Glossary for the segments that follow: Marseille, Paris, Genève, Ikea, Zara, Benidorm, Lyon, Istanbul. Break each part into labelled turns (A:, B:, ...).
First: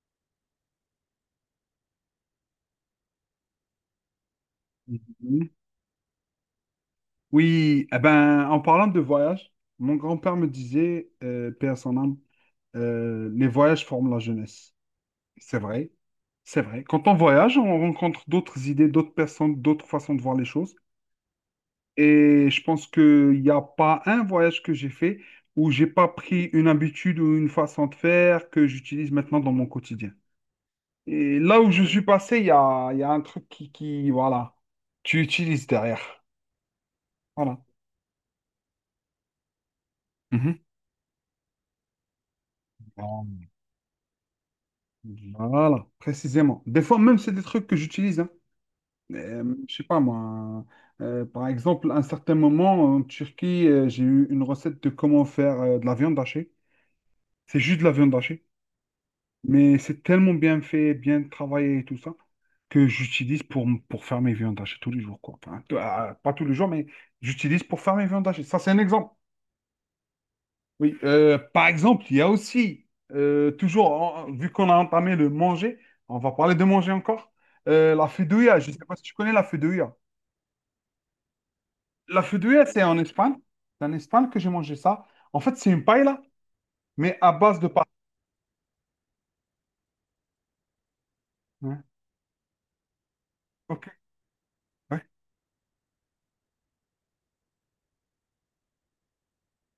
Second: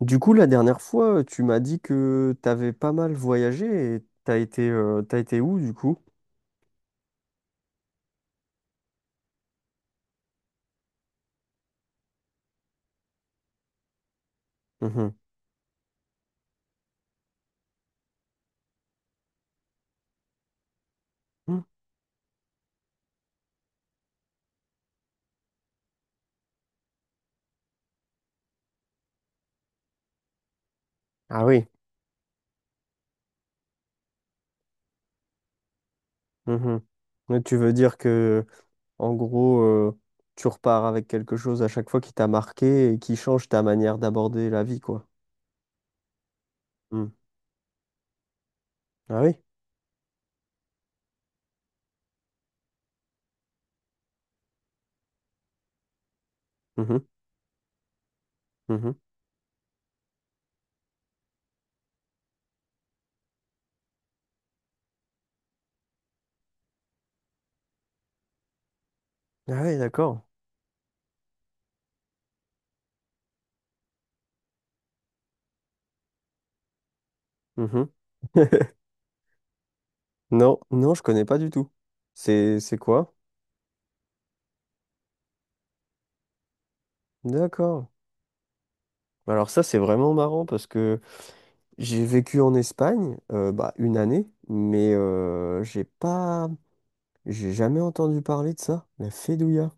A: Du coup, la dernière fois, tu m'as dit que t'avais pas mal voyagé et t'as été
B: Mhm.
A: où du coup?
B: Oui, eh ben, en parlant de voyage, mon grand-père me disait, paix à son âme, les voyages forment la jeunesse.
A: Mhm.
B: C'est vrai, c'est vrai. Quand on voyage, on rencontre d'autres idées, d'autres personnes, d'autres façons de voir les choses.
A: Mm.
B: Et je pense qu'il n'y a pas un voyage que j'ai fait où j'ai pas pris une habitude ou une façon de faire que j'utilise maintenant dans mon quotidien. Et
A: Ah
B: là
A: oui.
B: où je suis passé, il y a un truc qui, voilà, tu utilises derrière.
A: Mhm. Mais Tu
B: Voilà.
A: veux dire que, en gros, euh, tu
B: Mhm.
A: repars avec quelque chose à chaque fois qui t'a marqué et qui change ta manière d'aborder la vie, quoi.
B: Voilà, précisément. Des fois,
A: Mm.
B: même, c'est des trucs que j'utilise. Hein.
A: Ah oui.
B: Euh, je sais pas moi. Par exemple, à un certain moment, en Turquie, j'ai eu une recette de comment faire de la viande hachée.
A: Mhm.
B: C'est juste de la viande hachée.
A: Mhm.
B: Mais c'est tellement bien fait, bien travaillé et tout ça, que j'utilise pour faire mes viandes hachées tous les jours, quoi. Enfin, pas tous les jours, mais j'utilise pour faire mes viandes hachées. Ça, c'est un exemple.
A: Ah oui, d'accord.
B: Oui, par exemple, il y a aussi, toujours, vu qu'on a entamé le manger, on va parler de manger encore,
A: Mhm.
B: la fideuà, je ne sais pas si tu connais la fideuà.
A: Non, non, je connais pas du tout.
B: La fideuà,
A: C'est quoi?
B: C'est en Espagne que j'ai mangé ça. En fait, c'est une paella, mais à base de
A: D'accord.
B: pâtes.
A: Alors ça, c'est vraiment marrant parce que
B: Ouais.
A: J'ai vécu en Espagne, bah,
B: Ok,
A: une année, mais
B: ouais,
A: j'ai pas, j'ai jamais entendu parler de ça, la Fedouilla.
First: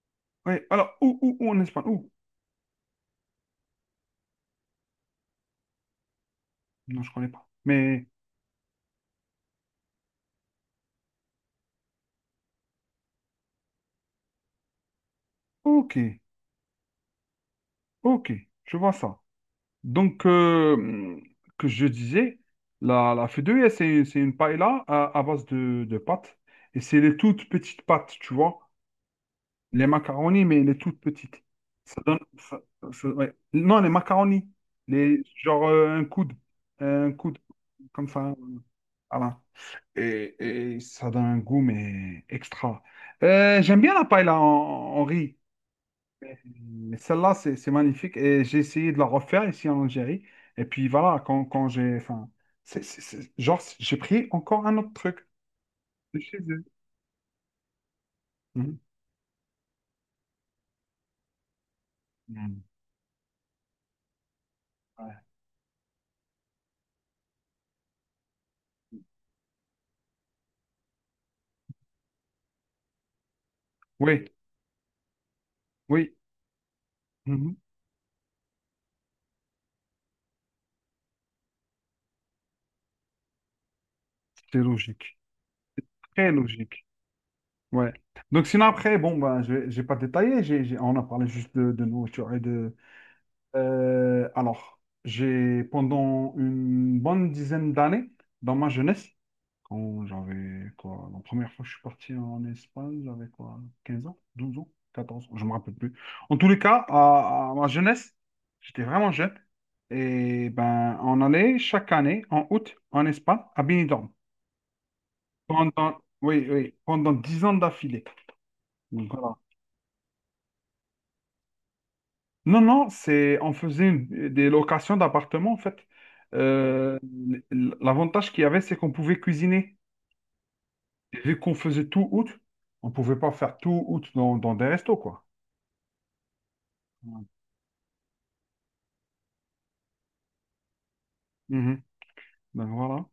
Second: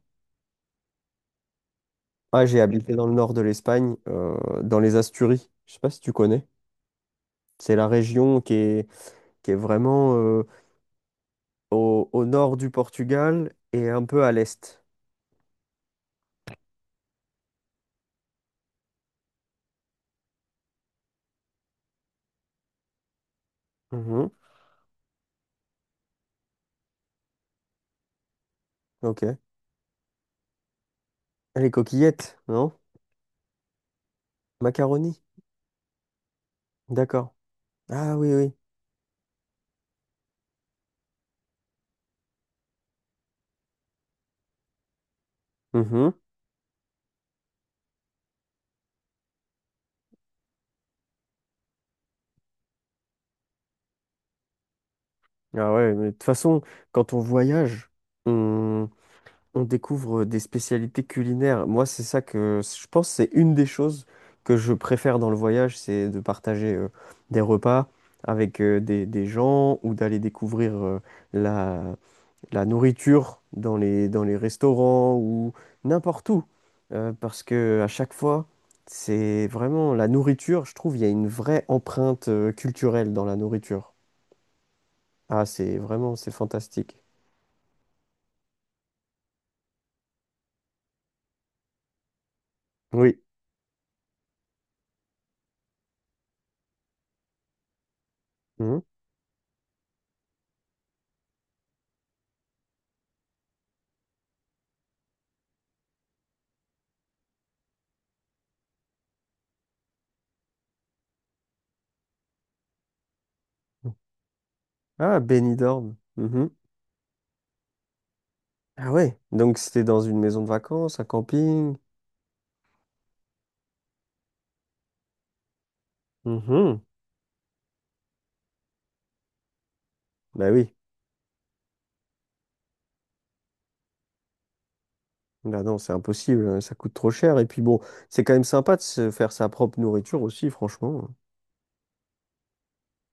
B: ouais. Alors, où en Espagne? Où?
A: Ah, j'ai habité dans le nord de l'Espagne, dans les Asturies. Je sais pas si tu connais.
B: Non, je ne connais pas.
A: C'est la
B: Mais,
A: région qui est vraiment au, au nord du Portugal et un peu à l'est.
B: ok, ok, je vois ça. Donc, que je disais, la fideuà, c'est
A: Mhm.
B: une paella à base de pâtes. Et c'est les toutes petites pâtes, tu vois.
A: Ok. Ah,
B: Les macaronis, mais les toutes petites.
A: les
B: Ça donne,
A: coquillettes, non?
B: ouais. Non, les macaronis.
A: Macaroni.
B: Les, genre, un coude. Un
A: D'accord.
B: coude, comme
A: Ah
B: ça.
A: oui, oui.
B: Voilà. Et, et ça donne un goût, mais extra. J'aime bien la paella en riz.
A: Mhm.
B: Mais celle-là, c'est magnifique. Et j'ai essayé de la refaire ici en Algérie. Et puis voilà, quand j'ai. Enfin, genre, j'ai pris encore un autre truc
A: Ah ouais, mais de
B: de
A: toute
B: chez
A: façon,
B: eux.
A: quand on voyage,
B: Mhm.
A: on découvre des spécialités culinaires. Moi, c'est ça que
B: Mhm.
A: je pense, c'est une des choses que je
B: Ouais.
A: préfère dans le voyage, c'est de partager des repas avec des gens ou d'aller découvrir la, la nourriture dans
B: Oui,
A: les restaurants ou
B: oui.
A: n'importe où. Parce
B: Mhm.
A: que à chaque fois, c'est vraiment la nourriture, je trouve, il y a une vraie empreinte culturelle dans la nourriture.
B: C'est logique.
A: Ah, c'est vraiment, c'est
B: Très logique.
A: fantastique.
B: Ouais. Donc, sinon, après, bon, ben, je n'ai pas détaillé. On a parlé juste de nourriture et de.
A: Oui.
B: Alors, j'ai, pendant une bonne dizaine d'années, dans ma
A: Mhm.
B: jeunesse, quand j'avais quoi, la première fois que je suis parti en Espagne, j'avais quoi, 15 ans, 12 ans, 14 ans, je me rappelle plus. En tous les cas, à ma jeunesse, j'étais vraiment jeune. Et ben, on allait chaque année, en août, en Espagne, à Benidorm.
A: Ah, Benidorm.
B: Oui,
A: Mhm.
B: oui, pendant 10 ans d'affilée.
A: Ah
B: Donc,
A: ouais,
B: voilà.
A: donc c'était dans une maison de vacances, un camping.
B: Non, non, on faisait des locations d'appartements, en fait.
A: Mhm.
B: Euh, l'avantage qu'il y avait, c'est qu'on pouvait cuisiner.
A: Bah oui,
B: Et vu qu'on faisait tout août, on pouvait pas faire tout août dans des restos, quoi.
A: bah non, c'est impossible, hein, ça coûte trop
B: Ouais.
A: cher. Et puis bon, c'est quand même sympa de se faire sa propre nourriture aussi, franchement.
B: Mhm. Donc voilà.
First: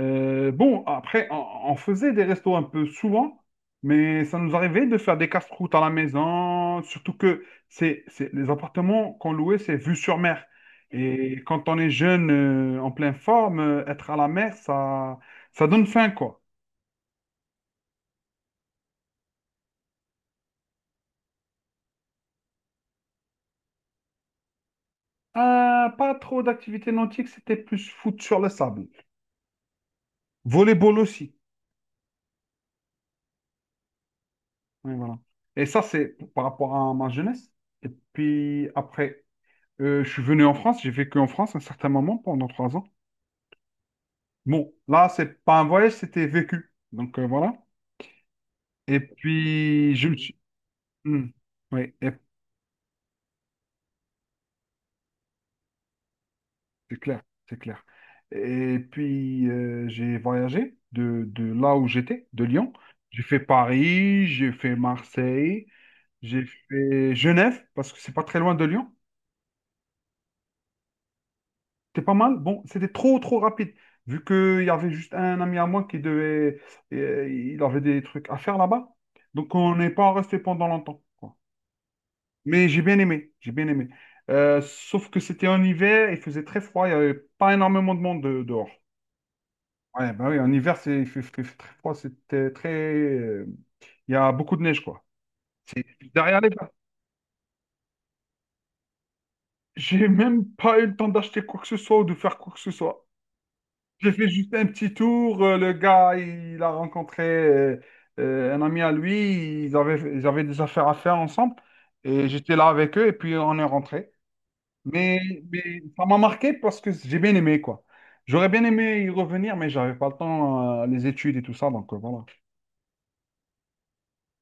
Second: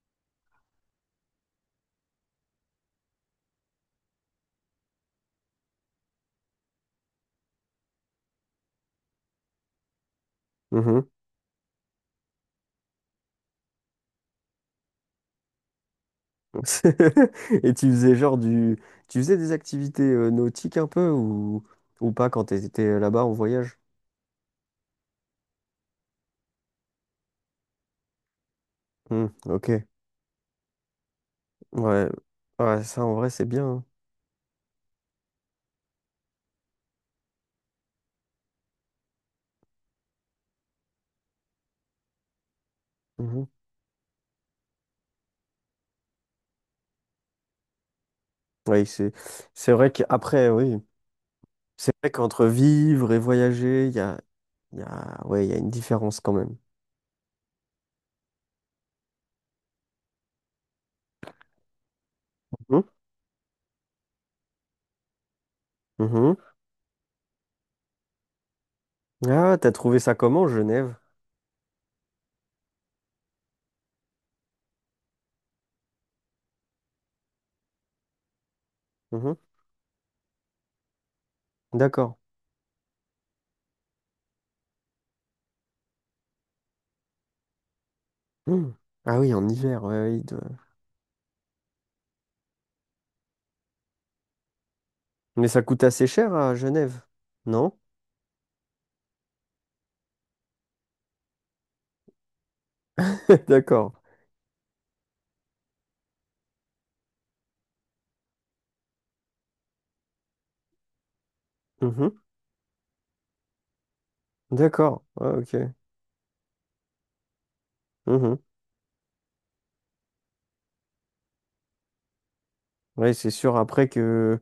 B: Bon, après, on faisait des restos un peu souvent, mais ça nous arrivait de faire des casse-croûtes à la maison, surtout que c'est les appartements qu'on louait, c'est vue sur mer.
A: Mhm.
B: Et quand on est jeune, en pleine forme, être à la mer, ça donne faim, quoi.
A: Et tu faisais genre du... Tu faisais des activités nautiques un peu ou pas quand t'étais là-bas en voyage?
B: Pas trop d'activités nautiques, c'était plus foot sur le sable.
A: Hmm, ok,
B: Volleyball aussi.
A: ouais. Ouais, ça en vrai c'est bien, hein.
B: Oui, voilà. Et ça, c'est par rapport à ma jeunesse. Et puis après, je suis venu en France, j'ai vécu en France un certain moment pendant 3 ans.
A: Mhm.
B: Bon, là, c'est pas un voyage, c'était vécu. Donc voilà.
A: Oui,
B: Et
A: c'est vrai
B: puis, je me suis.
A: qu'après, oui.
B: Hmm.
A: C'est
B: Oui,
A: vrai
B: et-
A: qu'entre vivre et voyager, il y a... Ouais, il y a une différence quand même.
B: C'est clair, c'est clair. Et puis, j'ai voyagé de là où j'étais, de Lyon.
A: Mhm,
B: J'ai fait Paris, j'ai fait Marseille,
A: mhm.
B: j'ai fait Genève, parce que c'est pas très loin de Lyon.
A: Ah, t'as trouvé ça comment, Genève?
B: C'était pas mal. Bon, c'était trop, trop rapide. Vu qu'il y avait juste un ami à moi qui devait. Il avait des trucs à faire là-bas.
A: Mhm,
B: Donc, on n'est pas resté pendant longtemps, quoi.
A: d'accord.
B: Mais j'ai bien aimé. J'ai bien aimé. Sauf que c'était en hiver, il faisait très froid. Il n'y avait pas énormément de monde dehors.
A: Mhm. Ah oui, en hiver, ouais,
B: Ouais,
A: ouais, il
B: bah oui,
A: doit-
B: en hiver, il fait très froid. C'était très. Il y a beaucoup de neige, quoi.
A: Mais ça coûte
B: C'est
A: assez cher
B: derrière les.
A: à Genève, non?
B: J'ai même pas eu le temps d'acheter quoi que ce soit ou de faire quoi que ce soit.
A: D'accord.
B: J'ai fait juste un petit tour. Le gars, il a rencontré un ami à lui. Ils avaient des affaires à faire ensemble.
A: Mhm,
B: Et j'étais là avec eux et puis on est rentré.
A: d'accord.
B: Mais,
A: Ah, ok.
B: mais ça m'a marqué parce que j'ai bien aimé, quoi.
A: Mhm.
B: J'aurais bien aimé y revenir, mais j'avais pas le temps, les études et tout ça. Donc voilà.
A: Ouais, c'est sûr après que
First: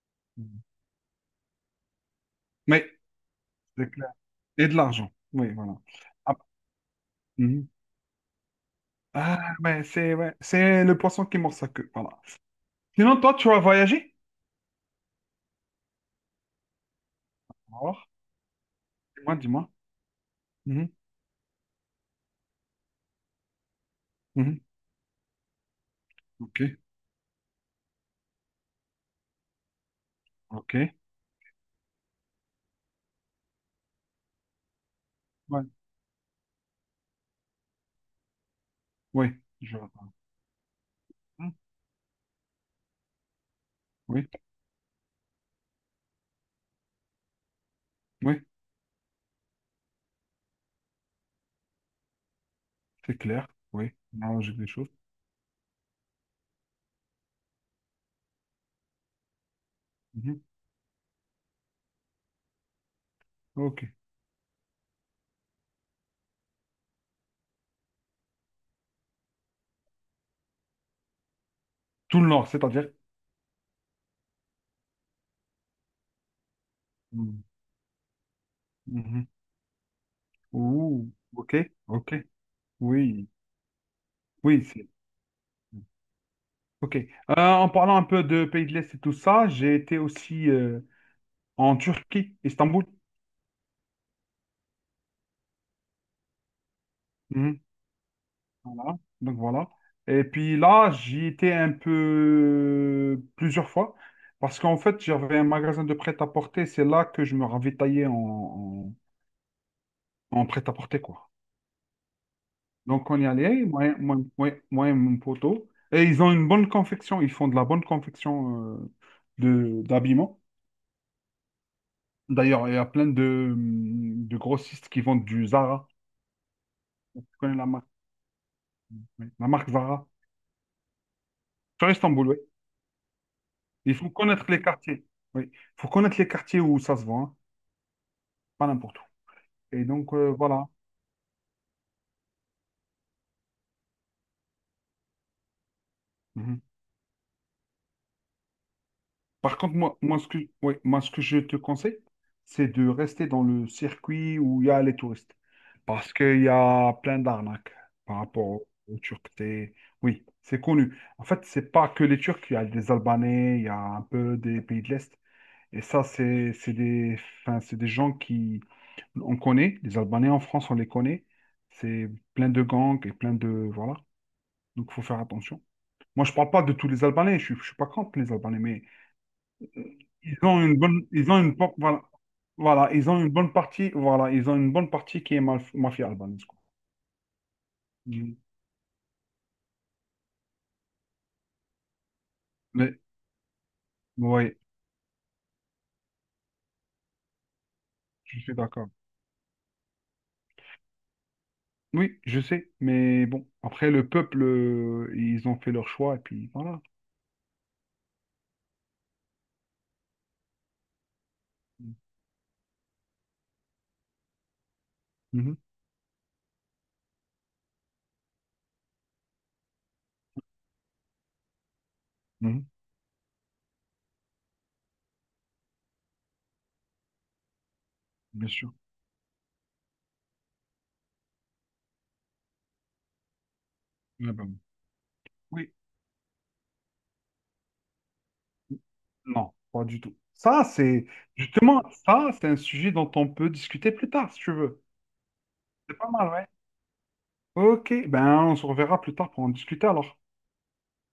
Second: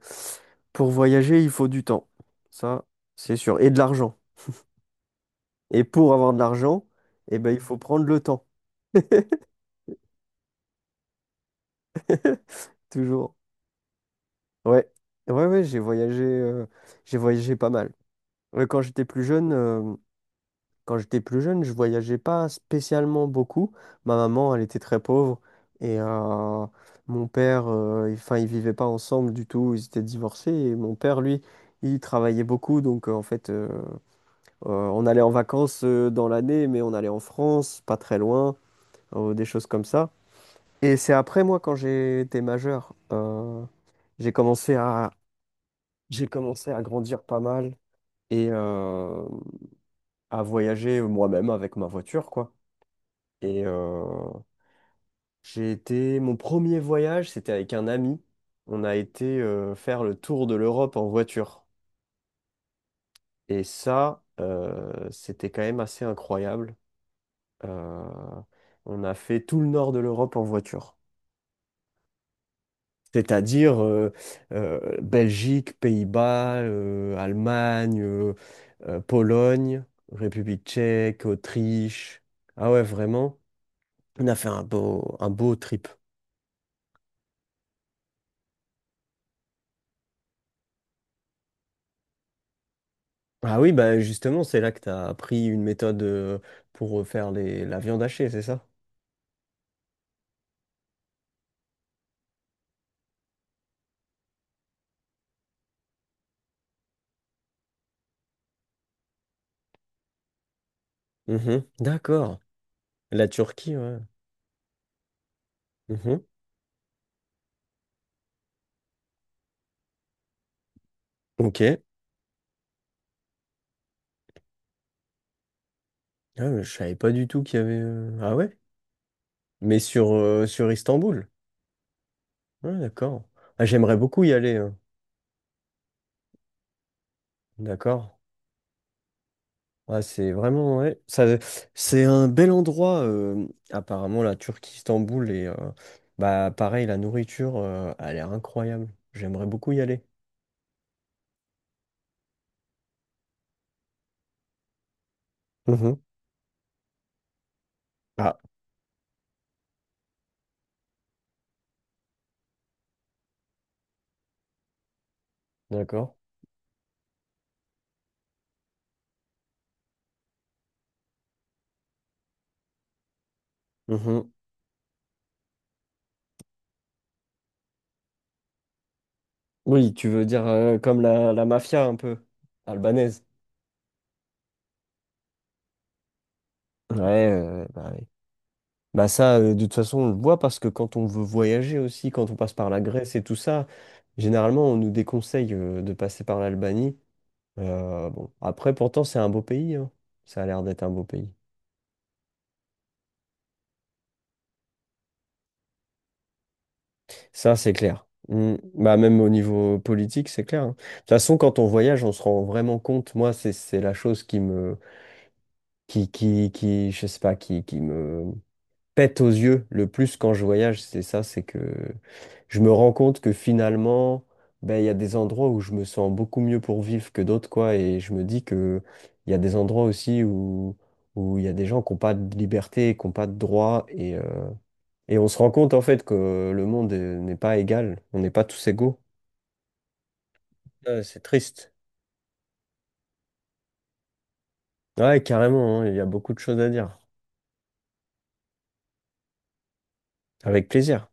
A: pour voyager, il faut du temps. Ça,
B: Mais,
A: c'est sûr. Et de
B: c'est clair.
A: l'argent.
B: Et de l'argent. Oui, voilà.
A: Et pour avoir
B: Ah,
A: de l'argent, eh ben, il
B: mhm.
A: faut prendre le temps.
B: Ah, ouais, c'est le poisson qui mord sa queue. Voilà. Sinon, toi,
A: Toujours.
B: tu as voyagé?
A: Ouais. Ouais, ouais, j'ai voyagé pas mal.
B: Alors,
A: Ouais, quand j'étais plus
B: dis-moi,
A: jeune,
B: dis-moi.
A: euh,
B: Mhm,
A: Quand j'étais plus jeune, je voyageais pas spécialement beaucoup. Ma maman,
B: mhm.
A: elle était très pauvre et
B: Ok.
A: mon père, enfin, ils vivaient pas ensemble du tout. Ils étaient divorcés
B: Ok,
A: et mon père, lui, il travaillait beaucoup. Donc, en fait, on allait en
B: ouais,
A: vacances dans l'année, mais on allait en France, pas très loin,
B: oui,
A: des choses
B: je
A: comme
B: vois.
A: ça. Et c'est après,
B: Hmm,
A: moi, quand j'ai été majeur,
B: oui,
A: j'ai commencé à, j'ai commencé à grandir pas mal
B: oui,
A: et à voyager moi-même avec ma voiture, quoi.
B: c'est clair,
A: Et
B: oui, non, j'ai des choses.
A: j'ai été. Mon premier voyage, c'était avec un ami. On a été faire le
B: Mhm,
A: tour de l'Europe en voiture. Et
B: ok,
A: ça, c'était quand même assez incroyable. Euh, on a fait tout le nord de l'Europe en voiture.
B: tout le nord, c'est-à-dire.
A: C'est-à-dire Belgique, Pays-Bas,
B: Mhm,
A: Allemagne,
B: mhm.
A: Pologne, République
B: Ouh,
A: tchèque,
B: ok, ok,
A: Autriche. Ah ouais,
B: oui,
A: vraiment. On a fait
B: oui, c'est.
A: un beau
B: Mmh.
A: trip.
B: Ok, en parlant un peu de pays de l'Est et tout ça, j'ai été aussi en Turquie, Istanbul.
A: Ah oui, bah justement, c'est là que tu as appris une méthode pour faire
B: Mhm,
A: les... la viande hachée, c'est ça?
B: voilà, donc voilà. Et puis là, j'y étais un peu plusieurs fois parce qu'en fait, j'avais un magasin de prêt-à-porter, c'est là que je me ravitaillais en prêt-à-porter, quoi.
A: Mhm. D'accord.
B: Donc, on y
A: La
B: allait,
A: Turquie,
B: moi, et-
A: ouais.
B: moi, moi, moi et mon poteau. Et ils
A: Mhm.
B: ont une bonne confection, ils font de la bonne confection de d'habillement.
A: Ok.
B: D'ailleurs, il y a plein de grossistes qui vendent du Zara.
A: Ah, mais je savais pas
B: Tu
A: du tout
B: connais
A: qu'il y
B: la
A: avait.
B: marque,
A: Ah ouais?
B: oui, la marque
A: Mais
B: Zara.
A: sur, sur Istanbul.
B: Sur Istanbul, oui.
A: Ah, d'accord. Ah,
B: Il
A: j'aimerais
B: faut
A: beaucoup y
B: connaître
A: aller,
B: les
A: hein.
B: quartiers. Oui, il faut connaître les quartiers où ça se vend, hein.
A: D'accord.
B: Pas n'importe où. Et
A: Ah,
B: donc,
A: c'est
B: euh, voilà.
A: vraiment. Ouais. Ça, c'est un bel endroit, apparemment, la Turquie, Istanbul. Et bah,
B: Mhm.
A: pareil, la nourriture, a l'air incroyable. J'aimerais
B: Par
A: beaucoup
B: contre,
A: y
B: moi,
A: aller.
B: moi, ce que, ouais, moi, ce que je te conseille, c'est de rester dans le circuit où il y a les touristes.
A: Mhm.
B: Parce qu'il y a plein d'arnaques par
A: Ah,
B: rapport aux Turcs. Oui, c'est connu. En fait, c'est pas que les Turcs, il y a des Albanais, il y a un peu des pays de l'Est. Et ça,
A: d'accord.
B: c'est des, enfin, c'est des gens qui, on connaît, les Albanais en France, on les connaît. C'est plein de gangs et plein de, voilà.
A: Mhm.
B: Donc, il faut faire attention. Moi, je parle pas de tous les Albanais, je suis pas contre les Albanais, mais
A: Oui, tu veux
B: ils
A: dire
B: ont une
A: comme
B: bonne, ils
A: la,
B: ont
A: la
B: une, por-
A: mafia un
B: voilà,
A: peu
B: voilà, ils ont
A: albanaise.
B: une bonne partie, voilà, ils ont une bonne partie qui est mafia albanaise, quoi.
A: Ouais, bah, oui.
B: Mm.
A: Bah ça, de toute façon, on le voit parce que quand on veut voyager aussi, quand on passe par la
B: Mais,
A: Grèce et tout ça,
B: oui,
A: généralement, on nous déconseille de passer par l'Albanie. Bon,
B: je suis
A: après,
B: d'accord.
A: pourtant, c'est un beau pays, hein. Ça a l'air d'être un beau pays.
B: Oui, je sais, mais bon, après, le peuple, ils ont fait leur choix, et puis voilà.
A: Ça, c'est clair. Mm. Bah, même au niveau politique, c'est clair, hein. De toute façon, quand on
B: Mm.
A: voyage, on se rend vraiment compte. Moi, c'est la chose qui me,
B: Mhm,
A: qui, je sais pas, qui me pète aux yeux le plus quand je voyage, c'est ça, c'est que je
B: mhm,
A: me rends compte que finalement, ben, il y a des endroits où je me sens beaucoup mieux pour vivre que d'autres, quoi, et je me dis
B: bien sûr.
A: que il y a des endroits aussi où où il y a des gens qui n'ont pas de liberté, qui n'ont pas de droit,
B: Ah ben, oui,
A: et on se rend
B: oui,
A: compte en fait que le monde n'est pas égal, on n'est pas tous égaux.
B: non, pas du tout.
A: Ouais, c'est triste.
B: Justement, ça, c'est un sujet dont on peut discuter plus tard, si tu veux.
A: Ouais, carrément, hein, il
B: C'est
A: y a
B: pas mal,
A: beaucoup de
B: ouais.
A: choses à dire.
B: Ok, ben, on se reverra plus tard pour en discuter, alors.
A: Avec plaisir.